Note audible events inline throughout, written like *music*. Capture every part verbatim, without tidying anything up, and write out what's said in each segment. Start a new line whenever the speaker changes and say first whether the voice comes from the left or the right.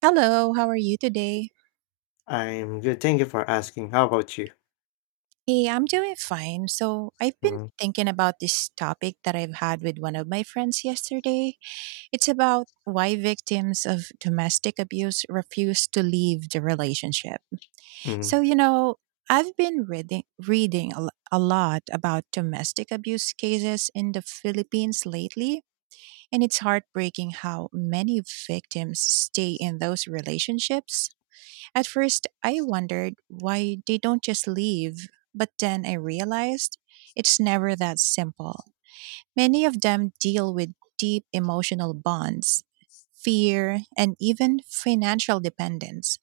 right: Hello, how are you today?
left: I'm good. Thank you for asking. How about you?
right: Hey, I'm doing fine. So, I've been
left: Mm.
right: thinking about this topic that I've had with one of my friends yesterday. It's about why victims of domestic abuse refuse to leave the relationship.
left: Mm.
right: So, you know, I've been reading reading a, lo- a lot about domestic abuse cases in the Philippines lately, and it's heartbreaking how many victims stay in those relationships. At first, I wondered why they don't just leave, but then I realized it's never that simple. Many of them deal with deep emotional bonds, fear, and even financial dependence.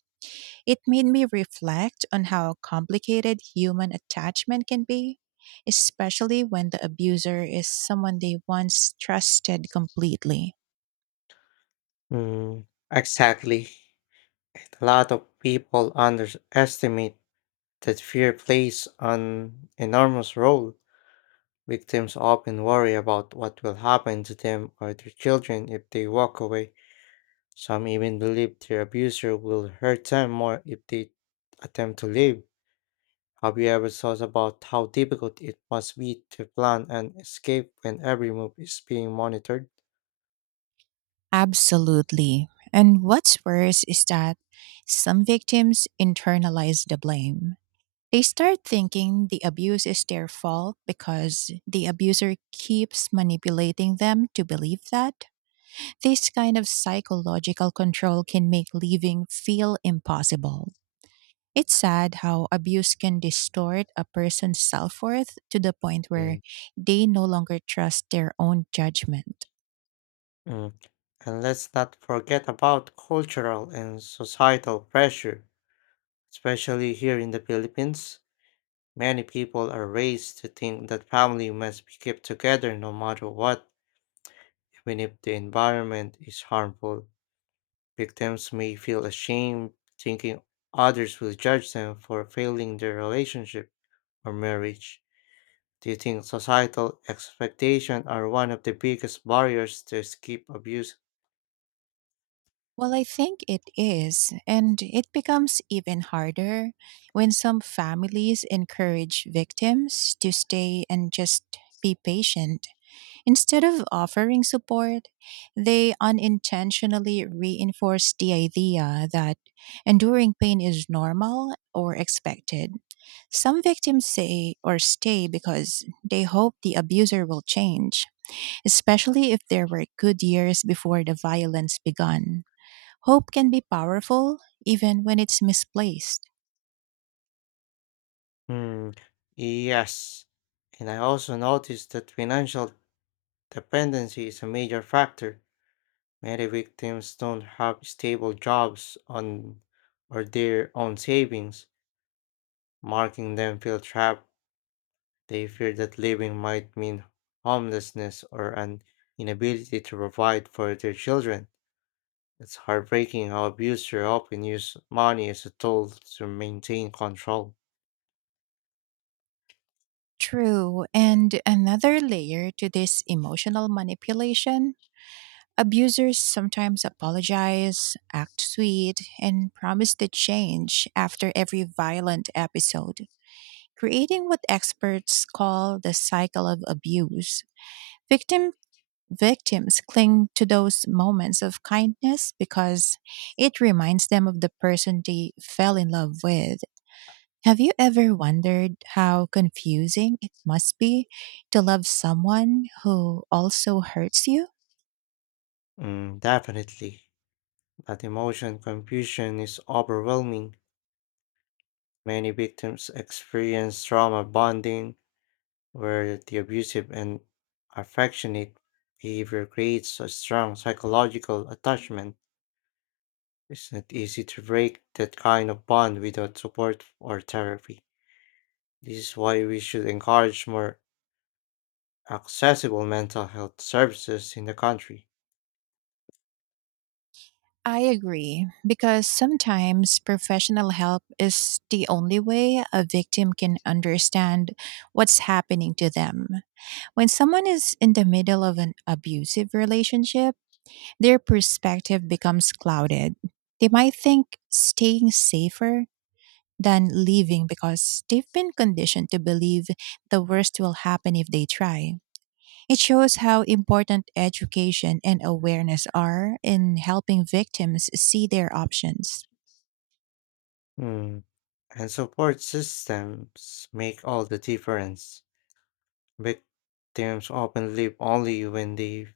right: It made me reflect on how complicated human attachment can be, especially when the abuser is someone they once trusted completely.
left: Mm. Exactly. A lot of people underestimate that fear plays an enormous role. Victims often worry about what will happen to them or their children if they walk away. Some even believe their abuser will hurt them more if they attempt to leave. Have you ever thought about how difficult it must be to plan and escape when every move is being monitored?
right: Absolutely. And what's worse is that some victims internalize the blame. They start thinking the abuse is their fault because the abuser keeps manipulating them to believe that. This kind of psychological control can make leaving feel impossible. It's sad how abuse can distort a person's self worth to the point where
left: Mm.
right: they no longer trust their own judgment.
left: Mm. And let's not forget about cultural and societal pressure. Especially here in the Philippines, many people are raised to think that family must be kept together no matter what, even if the environment is harmful. Victims may feel ashamed, thinking others will judge them for failing their relationship or marriage. Do you think societal expectations are one of the biggest barriers to escape abuse?
right: Well, I think it is, and it becomes even harder when some families encourage victims to stay and just be patient. Instead of offering support, they unintentionally reinforce the idea that enduring pain is normal or expected. Some victims say or stay because they hope the abuser will change, especially if there were good years before the violence begun. Hope can be powerful even when it's misplaced.
left: Hmm, yes. And I also noticed that financial dependency is a major factor. Many victims don't have stable jobs on or their own savings, marking them feel trapped. They fear that living might mean homelessness or an inability to provide for their children. It's heartbreaking how abusers often use money as a tool to maintain control.
right: True, and another layer to this emotional manipulation, abusers sometimes apologize, act sweet, and promise to change after every violent episode, creating what experts call the cycle of abuse. Victim Victims cling to those moments of kindness because it reminds them of the person they fell in love with. Have you ever wondered how confusing it must be to love someone who also hurts you?
left: Mm, definitely. That emotion confusion is overwhelming. Many victims experience trauma bonding, where the abusive and affectionate behavior creates a strong psychological attachment. It's not easy to break that kind of bond without support or therapy. This is why we should encourage more accessible mental health services in the country.
right: I agree, because sometimes professional help is the only way a victim can understand what's happening to them. When someone is in the middle of an abusive relationship, their perspective becomes clouded. They might think staying safer than leaving because they've been conditioned to believe the worst will happen if they try. It shows how important education and awareness are in helping victims see their options.
left: Hmm, And support systems make all the difference. Victims often live only when they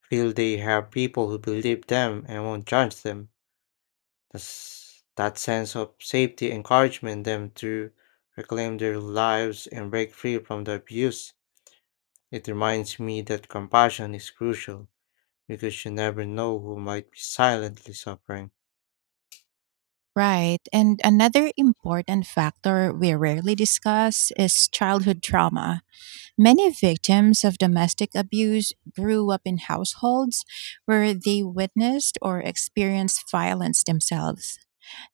left: feel they have people who believe them and won't judge them. This, that sense of safety encouragement them to reclaim their lives and break free from the abuse. It reminds me that compassion is crucial because you never know who might be silently suffering.
right: Right. And another important factor we rarely discuss is childhood trauma. Many victims of domestic abuse grew up in households where they witnessed or experienced violence themselves.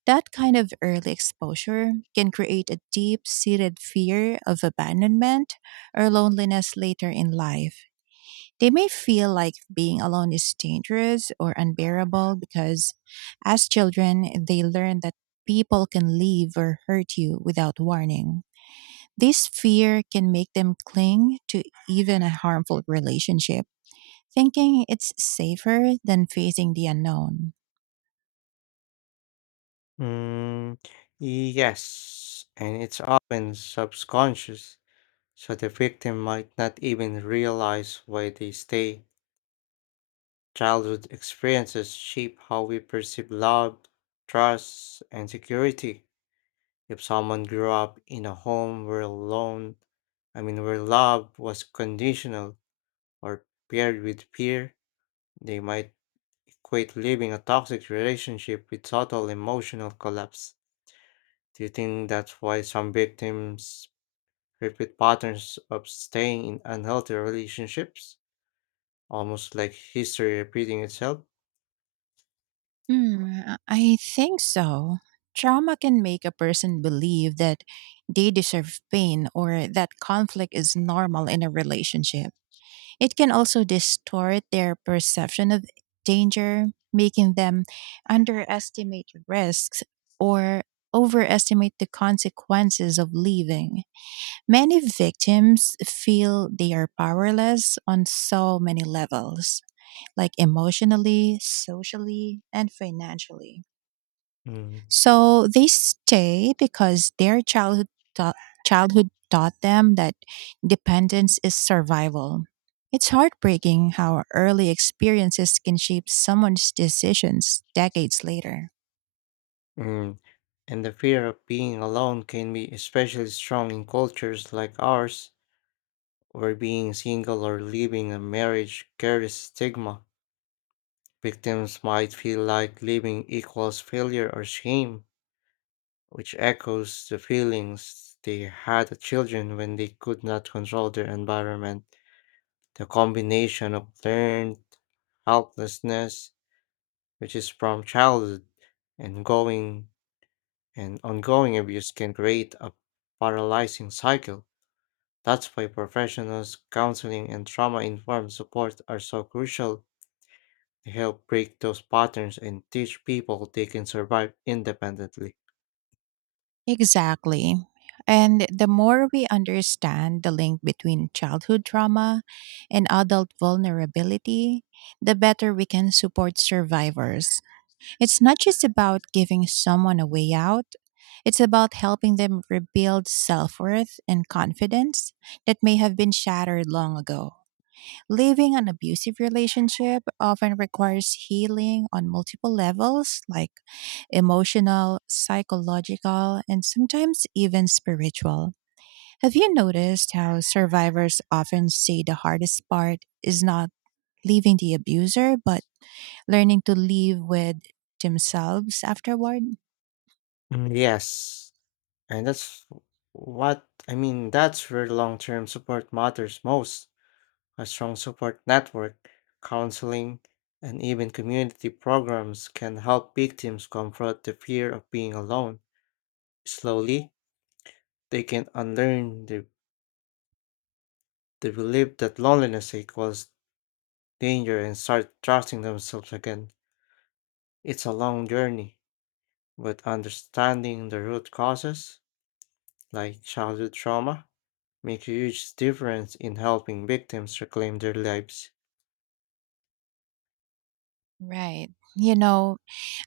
right: That kind of early exposure can create a deep seated fear of abandonment or loneliness later in life. They may feel like being alone is dangerous or unbearable because, as children, they learn that people can leave or hurt you without warning. This fear can make them cling to even a harmful relationship, thinking it's safer than facing the unknown.
left: Mm, yes, and it's often subconscious, so the victim might not even realize why they stay. Childhood experiences shape how we perceive love, trust, and security. If someone grew up in a home where alone, I mean, where love was conditional or paired with fear, they might equate living a toxic relationship with total emotional collapse. Do you think that's why some victims repeat patterns of staying in unhealthy relationships, almost like history repeating itself?
right: Mm, I think so. Trauma can make a person believe that they deserve pain or that conflict is normal in a relationship. It can also distort their perception of danger, making them underestimate risks or overestimate the consequences of leaving. Many victims feel they are powerless on so many levels, like emotionally, socially, and financially.
left: Mm.
right: So they stay because their childhood taught, childhood taught them that dependence is survival. It's heartbreaking how early experiences can shape someone's decisions decades later.
left: Mm, And the fear of being alone can be especially strong in cultures like ours, where being single or leaving a marriage carries stigma. Victims might feel like leaving equals failure or shame, which echoes the feelings they had as children when they could not control their environment. The combination of learned helplessness, which is from childhood, and going and ongoing abuse can create a paralyzing cycle. That's why professionals, counseling, and trauma informed support are so crucial to help break those patterns and teach people they can survive independently.
right: Exactly. And the more we understand the link between childhood trauma and adult vulnerability, the better we can support survivors. It's not just about giving someone a way out, it's about helping them rebuild self worth and confidence that may have been shattered long ago. Leaving an abusive relationship often requires healing on multiple levels, like emotional, psychological, and sometimes even spiritual. Have you noticed how survivors often say the hardest part is not leaving the abuser, but learning to live with themselves afterward?
left: Mm, Yes, and that's what I mean, that's where long term support matters most. A strong support network, counseling, and even community programs can help victims confront the fear of being alone. Slowly, they can unlearn the, the belief that loneliness equals danger and start trusting themselves again. It's a long journey, but understanding the root causes, like childhood trauma, make a huge difference in helping victims reclaim their lives.
right: Right. You know,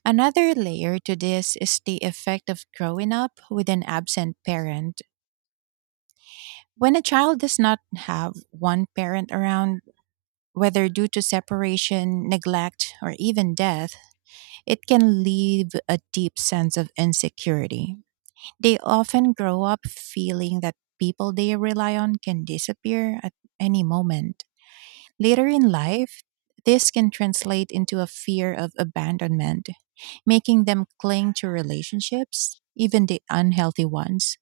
right: another layer to this is the effect of growing up with an absent parent. When a child does not have one parent around, whether due to separation, neglect, or even death, it can leave a deep sense of insecurity. They often grow up feeling that people they rely on can disappear at any moment. Later in life, this can translate into a fear of abandonment, making them cling to relationships, even the unhealthy ones,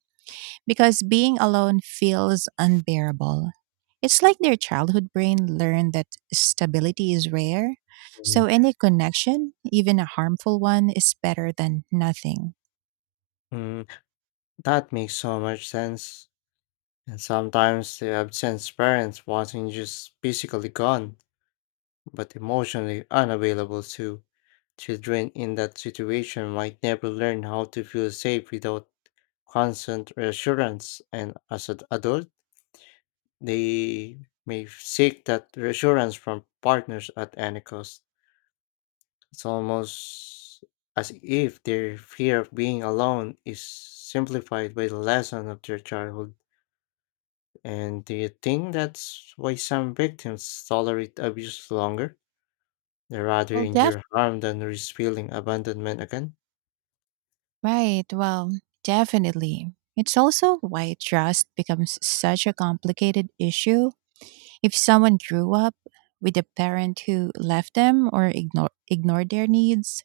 right: because being alone feels unbearable. It's like their childhood brain learned that stability is rare, so
left: Mhm.
right: any connection, even a harmful one, is better than nothing.
left: Mm, that makes so much sense. And sometimes the absent parents wasn't just physically gone, but emotionally unavailable too. Children in that situation might never learn how to feel safe without constant reassurance, and as an adult, they may seek that reassurance from partners at any cost. It's almost as if their fear of being alone is simplified by the lesson of their childhood. And do you think that's why some victims tolerate abuse longer? They rather
right: Well, def-
left: endure harm than risk feeling abandonment again.
right: right. Well, definitely. It's also why trust becomes such a complicated issue. If someone grew up with a parent who left them or ignore, ignored their needs,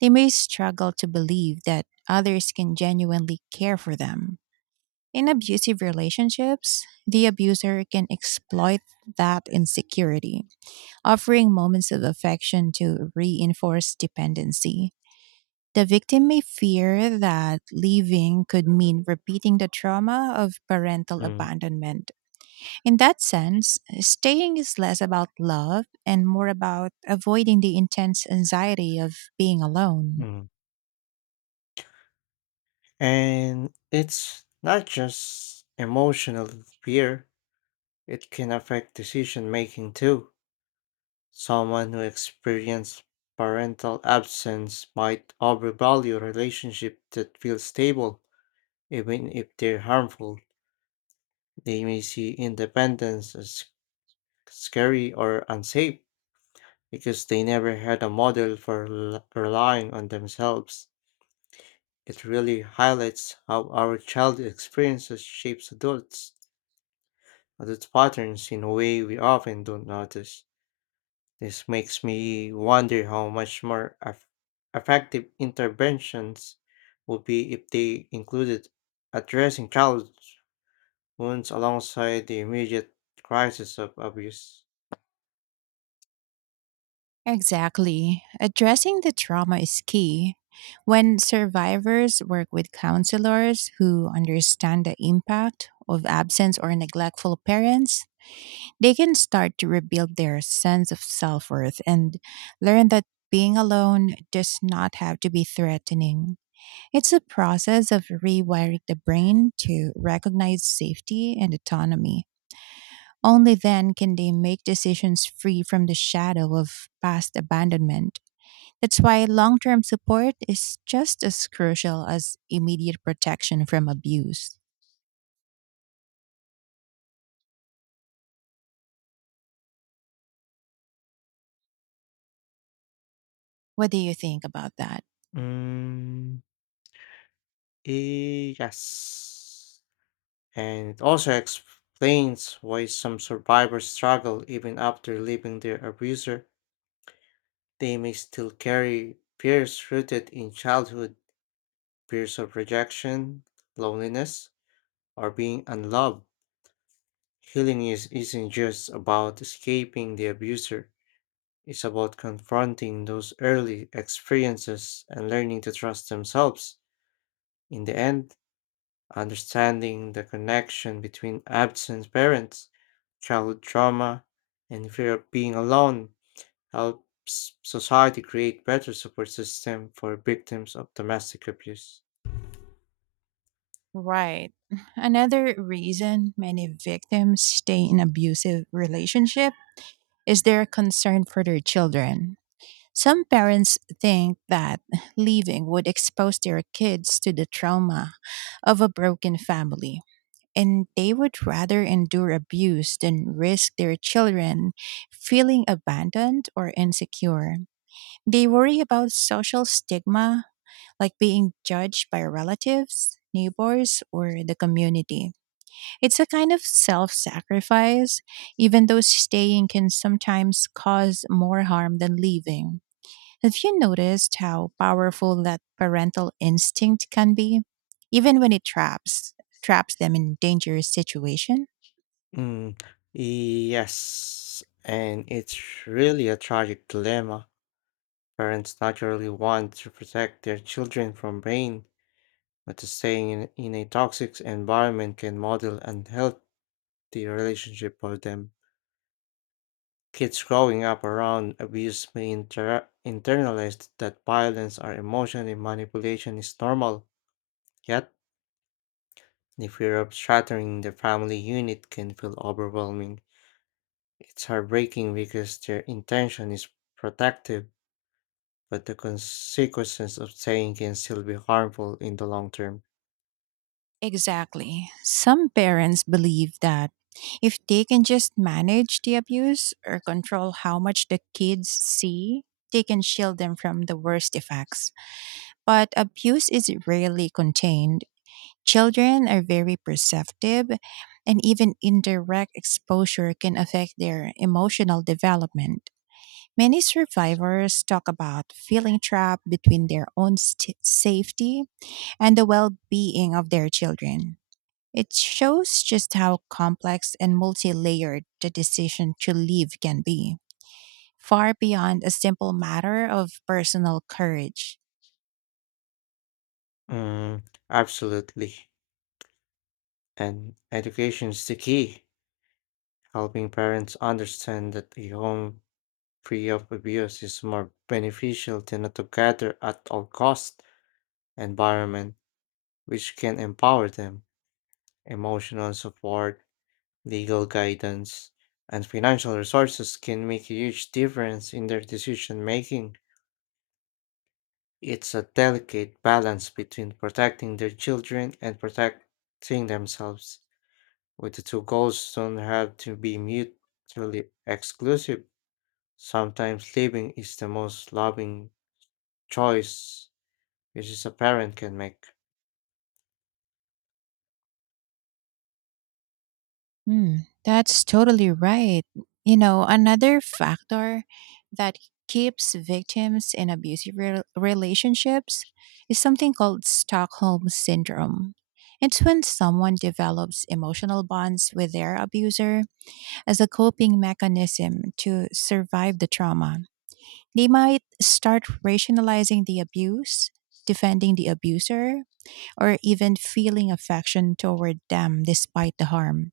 right: they may struggle to believe that others can genuinely care for them. In abusive relationships, the abuser can exploit that insecurity, offering moments of affection to reinforce dependency. The victim may fear that leaving could mean repeating the trauma of parental
left: Mm.
right: abandonment. In that sense, staying is less about love and more about avoiding the intense anxiety of being alone.
left: Mm. And it's not just emotional fear, it can affect decision making too. Someone who experiences parental absence might overvalue relationships that feel stable, even if they're harmful. They may see independence as scary or unsafe because they never had a model for rel- relying on themselves. It really highlights how our childhood experiences shapes adults, adult patterns in a way we often don't notice. This makes me wonder how much more eff- effective interventions would be if they included addressing childhood wounds alongside the immediate crisis of abuse.
right: Exactly. Addressing the trauma is key. When survivors work with counselors who understand the impact of absence or neglectful parents, they can start to rebuild their sense of self worth and learn that being alone does not have to be threatening. It's a process of rewiring the brain to recognize safety and autonomy. Only then can they make decisions free from the shadow of past abandonment. That's why long term support is just as crucial as immediate protection from abuse. What do you think about that?
left: Mm, eh, yes. And it also explains why some survivors struggle even after leaving their abuser. They may still carry fears rooted in childhood, fears of rejection, loneliness, or being unloved. Healing is, isn't just about escaping the abuser, it's about confronting those early experiences and learning to trust themselves. In the end, understanding the connection between absent parents, childhood trauma, and fear of being alone helps society create better support system for victims of domestic abuse.
right: Right. *sighs* Another reason many victims stay in abusive relationship is their concern for their children. Some parents think that leaving would expose their kids to the trauma of a broken family, and they would rather endure abuse than risk their children feeling abandoned or insecure. They worry about social stigma, like being judged by relatives, neighbors, or the community. It's a kind of self sacrifice, even though staying can sometimes cause more harm than leaving. Have you noticed how powerful that parental instinct can be, even when it traps traps them in dangerous situation?
left: Mm, yes, and it's really a tragic dilemma. Parents naturally want to protect their children from pain, but staying in, in a toxic environment can model unhealthy relationship for them. Kids growing up around abuse may inter- internalize that violence or emotional manipulation is normal, yet the fear of shattering the family unit can feel overwhelming. It's heartbreaking because their intention is protective, but the consequences of staying can still be harmful in the long term.
right: Exactly. Some parents believe that if they can just manage the abuse or control how much the kids see, they can shield them from the worst effects. But abuse is rarely contained. Children are very perceptive, and even indirect exposure can affect their emotional development. Many survivors talk about feeling trapped between their own st- safety and the well being of their children. It shows just how complex and multi layered the decision to leave can be, far beyond a simple matter of personal courage.
left: Mm, absolutely. And education is the key. Helping parents understand that a home free of abuse is more beneficial than a together at all cost environment, which can empower them. Emotional support, legal guidance, and financial resources can make a huge difference in their decision making. It's a delicate balance between protecting their children and protecting themselves. With the two goals don't have to be mutually exclusive. Sometimes leaving is the most loving choice which is a parent can make.
right: Hmm, that's totally right. You know, another factor that keeps victims in abusive rel relationships is something called Stockholm Syndrome. It's when someone develops emotional bonds with their abuser as a coping mechanism to survive the trauma. They might start rationalizing the abuse, defending the abuser, or even feeling affection toward them despite the harm.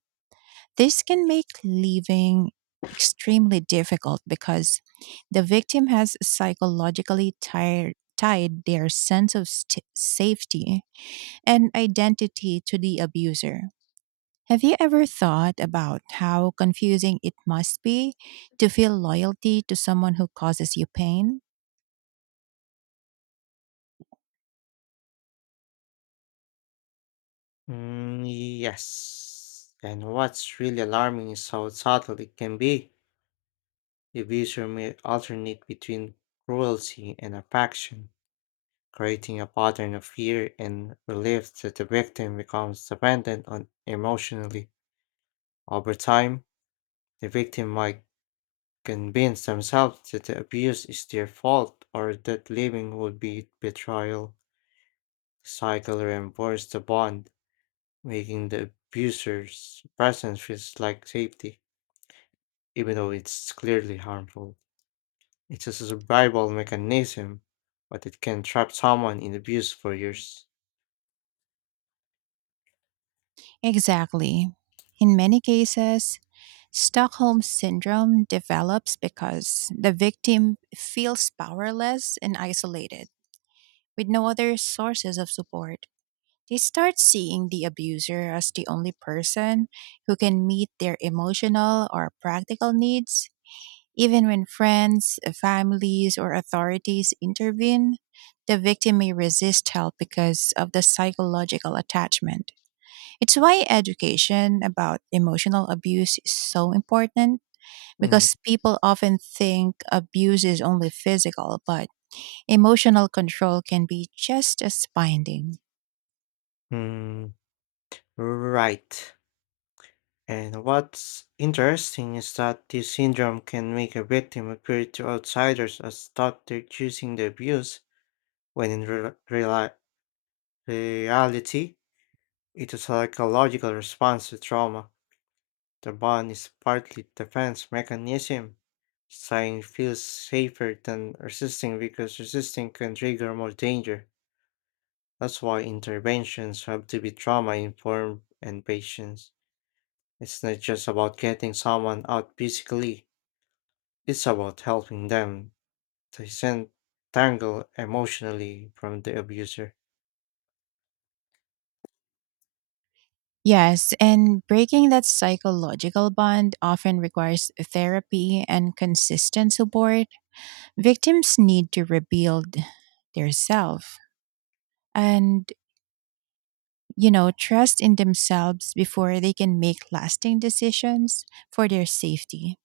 right: This can make leaving extremely difficult because the victim has psychologically tired, tied their sense of st- safety and identity to the abuser. Have you ever thought about how confusing it must be to feel loyalty to someone who causes you pain?
left: Mm, yes. And what's really alarming is how subtle it can be. The user may alternate between cruelty and affection, creating a pattern of fear and relief that the victim becomes dependent on emotionally. Over time, the victim might convince themselves that the abuse is their fault or that leaving would be betrayal. The cycle reinforces the bond, making the abuser's presence feels like safety, even though it's clearly harmful. It's a survival mechanism, but it can trap someone in abuse for years.
right: Exactly. In many cases, Stockholm syndrome develops because the victim feels powerless and isolated, with no other sources of support. They start seeing the abuser as the only person who can meet their emotional or practical needs. Even when friends, families, or authorities intervene, the victim may resist help because of the psychological attachment. It's why education about emotional abuse is so important because people often think abuse is only physical, but emotional control can be just as binding.
left: Mhm. Right. And what's interesting is that this syndrome can make a victim appear to outsiders as though they're choosing the abuse when in re- reali- reality, it's a psychological response to trauma. The bond is partly defense mechanism. Sighing feels safer than resisting because resisting can trigger more danger. That's why interventions have to be trauma informed and patient. It's not just about getting someone out physically, it's about helping them disentangle emotionally from the abuser.
right: Yes, and breaking that psychological bond often requires therapy and consistent support. Victims need to rebuild their self and, you know, trust in themselves before they can make lasting decisions for their safety.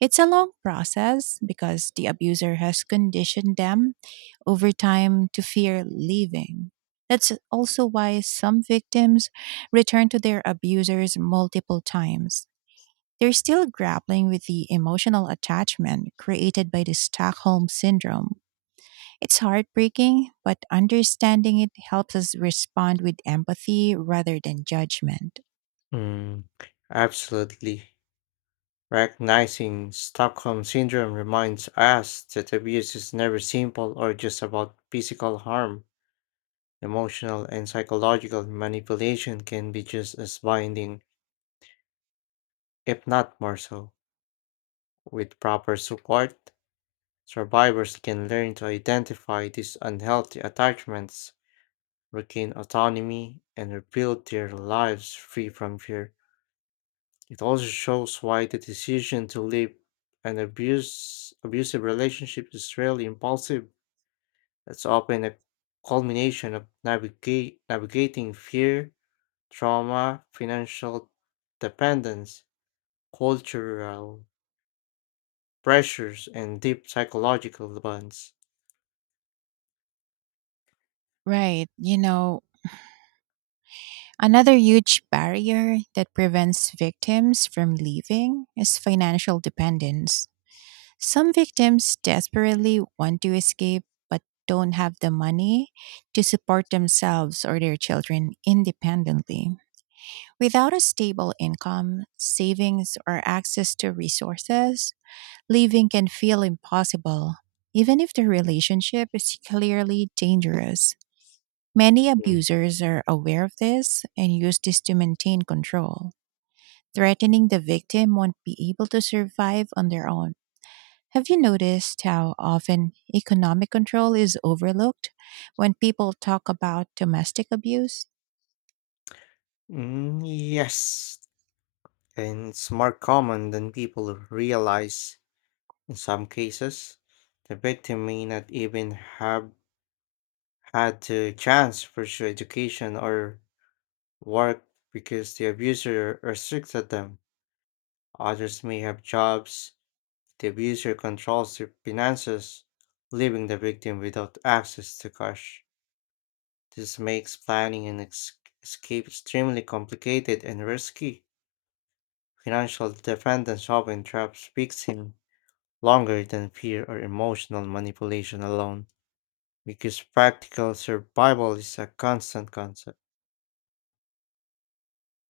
right: It's a long process because the abuser has conditioned them over time to fear leaving. That's also why some victims return to their abusers multiple times. They're still grappling with the emotional attachment created by the Stockholm Syndrome. It's heartbreaking, but understanding it helps us respond with empathy rather than judgment.
left: Mm, absolutely. Recognizing Stockholm Syndrome reminds us that abuse is never simple or just about physical harm. Emotional and psychological manipulation can be just as binding, if not more so. With proper support, survivors can learn to identify these unhealthy attachments, regain autonomy, and rebuild their lives free from fear. It also shows why the decision to leave an abuse, abusive relationship is rarely impulsive. That's often a culmination of navigate, navigating fear, trauma, financial dependence, cultural pressures, and deep psychological bonds.
right: Right. You know, another huge barrier that prevents victims from leaving is financial dependence. Some victims desperately want to escape but don't have the money to support themselves or their children independently. Without a stable income, savings, or access to resources, living can feel impossible, even if the relationship is clearly dangerous. Many
left: Mm.
right: abusers are aware of this and use this to maintain control. Threatening the victim won't be able to survive on their own. Have you noticed how often economic control is overlooked when people talk about domestic abuse?
left: Mm, yes, and it's more common than people realize in some cases. The victim may not even have had the chance to pursue education or work because the abuser restricted them. Others may have jobs. The abuser controls their finances, leaving the victim without access to cash. This makes planning an ex- escape extremely complicated and risky. Financial dependence often traps victims longer than fear or emotional manipulation alone, because practical survival is a constant concept.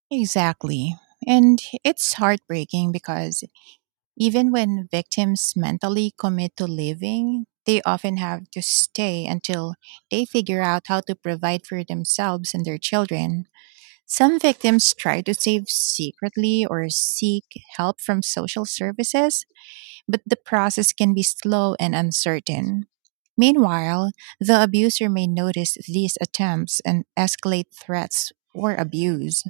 right: Exactly. And it's heartbreaking because even when victims mentally commit to leaving, they often have to stay until they figure out how to provide for themselves and their children. Some victims try to save secretly or seek help from social services, but the process can be slow and uncertain. Meanwhile, the abuser may notice these attempts and escalate threats or abuse.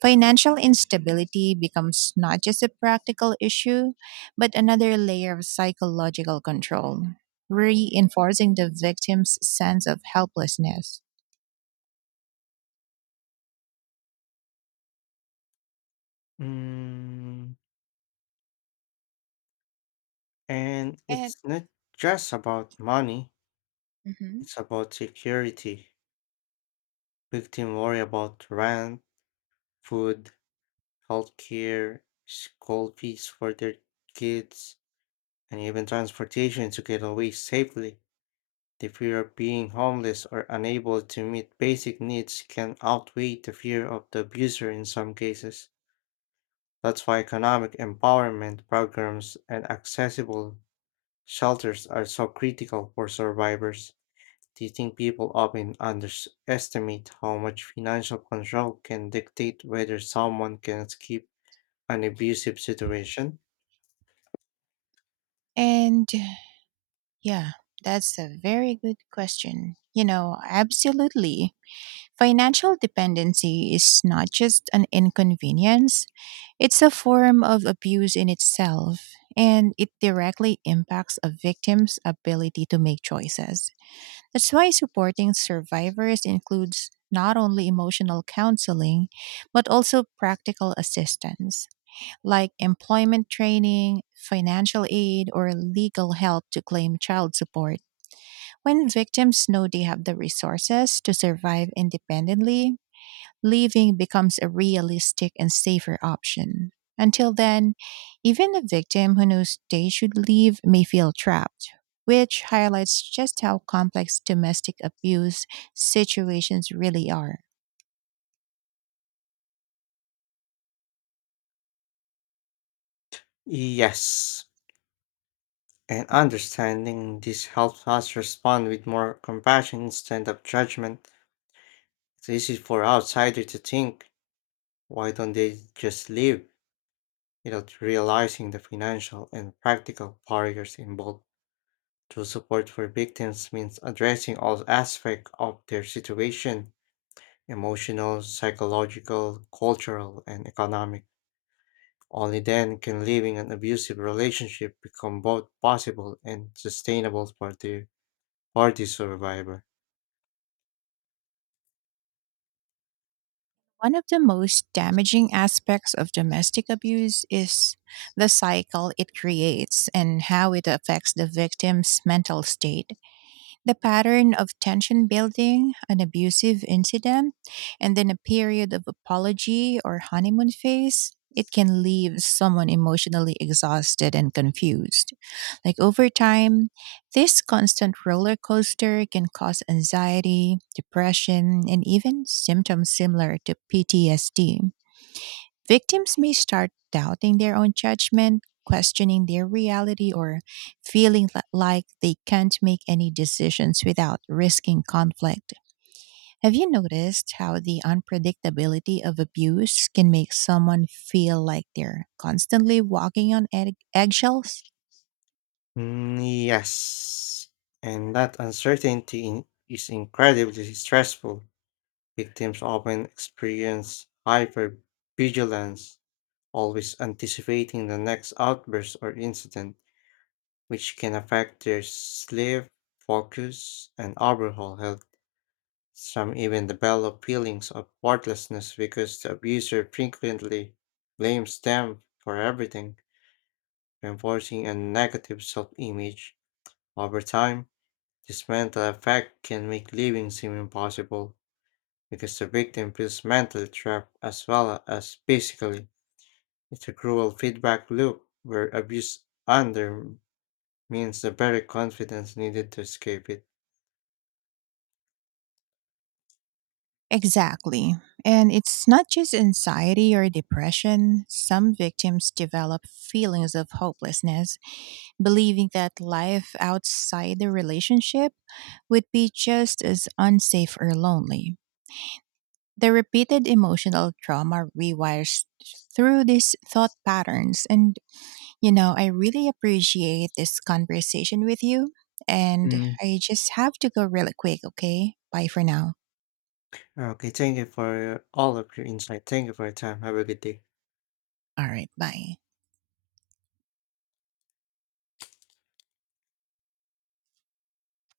right: Financial instability becomes not just a practical issue, but another layer of psychological control, reinforcing the victim's sense of helplessness.
left: Mm, and
right: And,
left: it's not just about money,
right: mhm.
left: it's about security. Victims worry about rent, food, healthcare, school fees for their kids, and even transportation to get away safely. The fear of being homeless or unable to meet basic needs can outweigh the fear of the abuser in some cases. That's why economic empowerment programs and accessible shelters are so critical for survivors. Do you think people often underestimate how much financial control can dictate whether someone can escape an abusive situation?
right: And yeah, that's a very good question. You know, absolutely. Financial dependency is not just an inconvenience, it's a form of abuse in itself, and it directly impacts a victim's ability to make choices. That's why supporting survivors includes not only emotional counseling, but also practical assistance, like employment training, financial aid, or legal help to claim child support. When victims know they have the resources to survive independently, leaving becomes a realistic and safer option. Until then, even a victim who knows they should leave may feel trapped, which highlights just how complex domestic abuse situations really are.
left: Yes, and understanding this helps us respond with more compassion instead of judgment. It's easy for outsiders to think, "why don't they just leave?" without realizing the financial and practical barriers involved. True support for victims means addressing all aspects of their situation, emotional, psychological, cultural, and economic. Only then can leaving an abusive relationship become both possible and sustainable for their Party survivor.
right: One of the most damaging aspects of domestic abuse is the cycle it creates and how it affects the victim's mental state. The pattern of tension building, an abusive incident, and then a period of apology or honeymoon phase, it can leave someone emotionally exhausted and confused. Like over time, this constant roller coaster can cause anxiety, depression, and even symptoms similar to P T S D. Victims may start doubting their own judgment, questioning their reality, or feeling li- like they can't make any decisions without risking conflict. Have you noticed how the unpredictability of abuse can make someone feel like they're constantly walking on egg- eggshells?
left: Mm, yes. And that uncertainty in, is incredibly stressful. Victims often experience hypervigilance, always anticipating the next outburst or incident, which can affect their sleep, focus, and overall health. Some even develop feelings of worthlessness because the abuser frequently blames them for everything, reinforcing a negative self image. Over time, this mental effect can make living seem impossible because the victim feels mentally trapped as well as physically. It's a cruel feedback loop where abuse undermines the very confidence needed to escape it.
right: Exactly. And it's not just anxiety or depression. Some victims develop feelings of hopelessness, believing that life outside the relationship would be just as unsafe or lonely. The repeated emotional trauma rewires through these thought patterns. And, you know, I really appreciate this conversation with you. And
left: Mm.
right: I just have to go really quick, okay? Bye for now.
left: Okay, thank you for all of your insight. Thank you for your time. Have a good day.
right: All right, bye.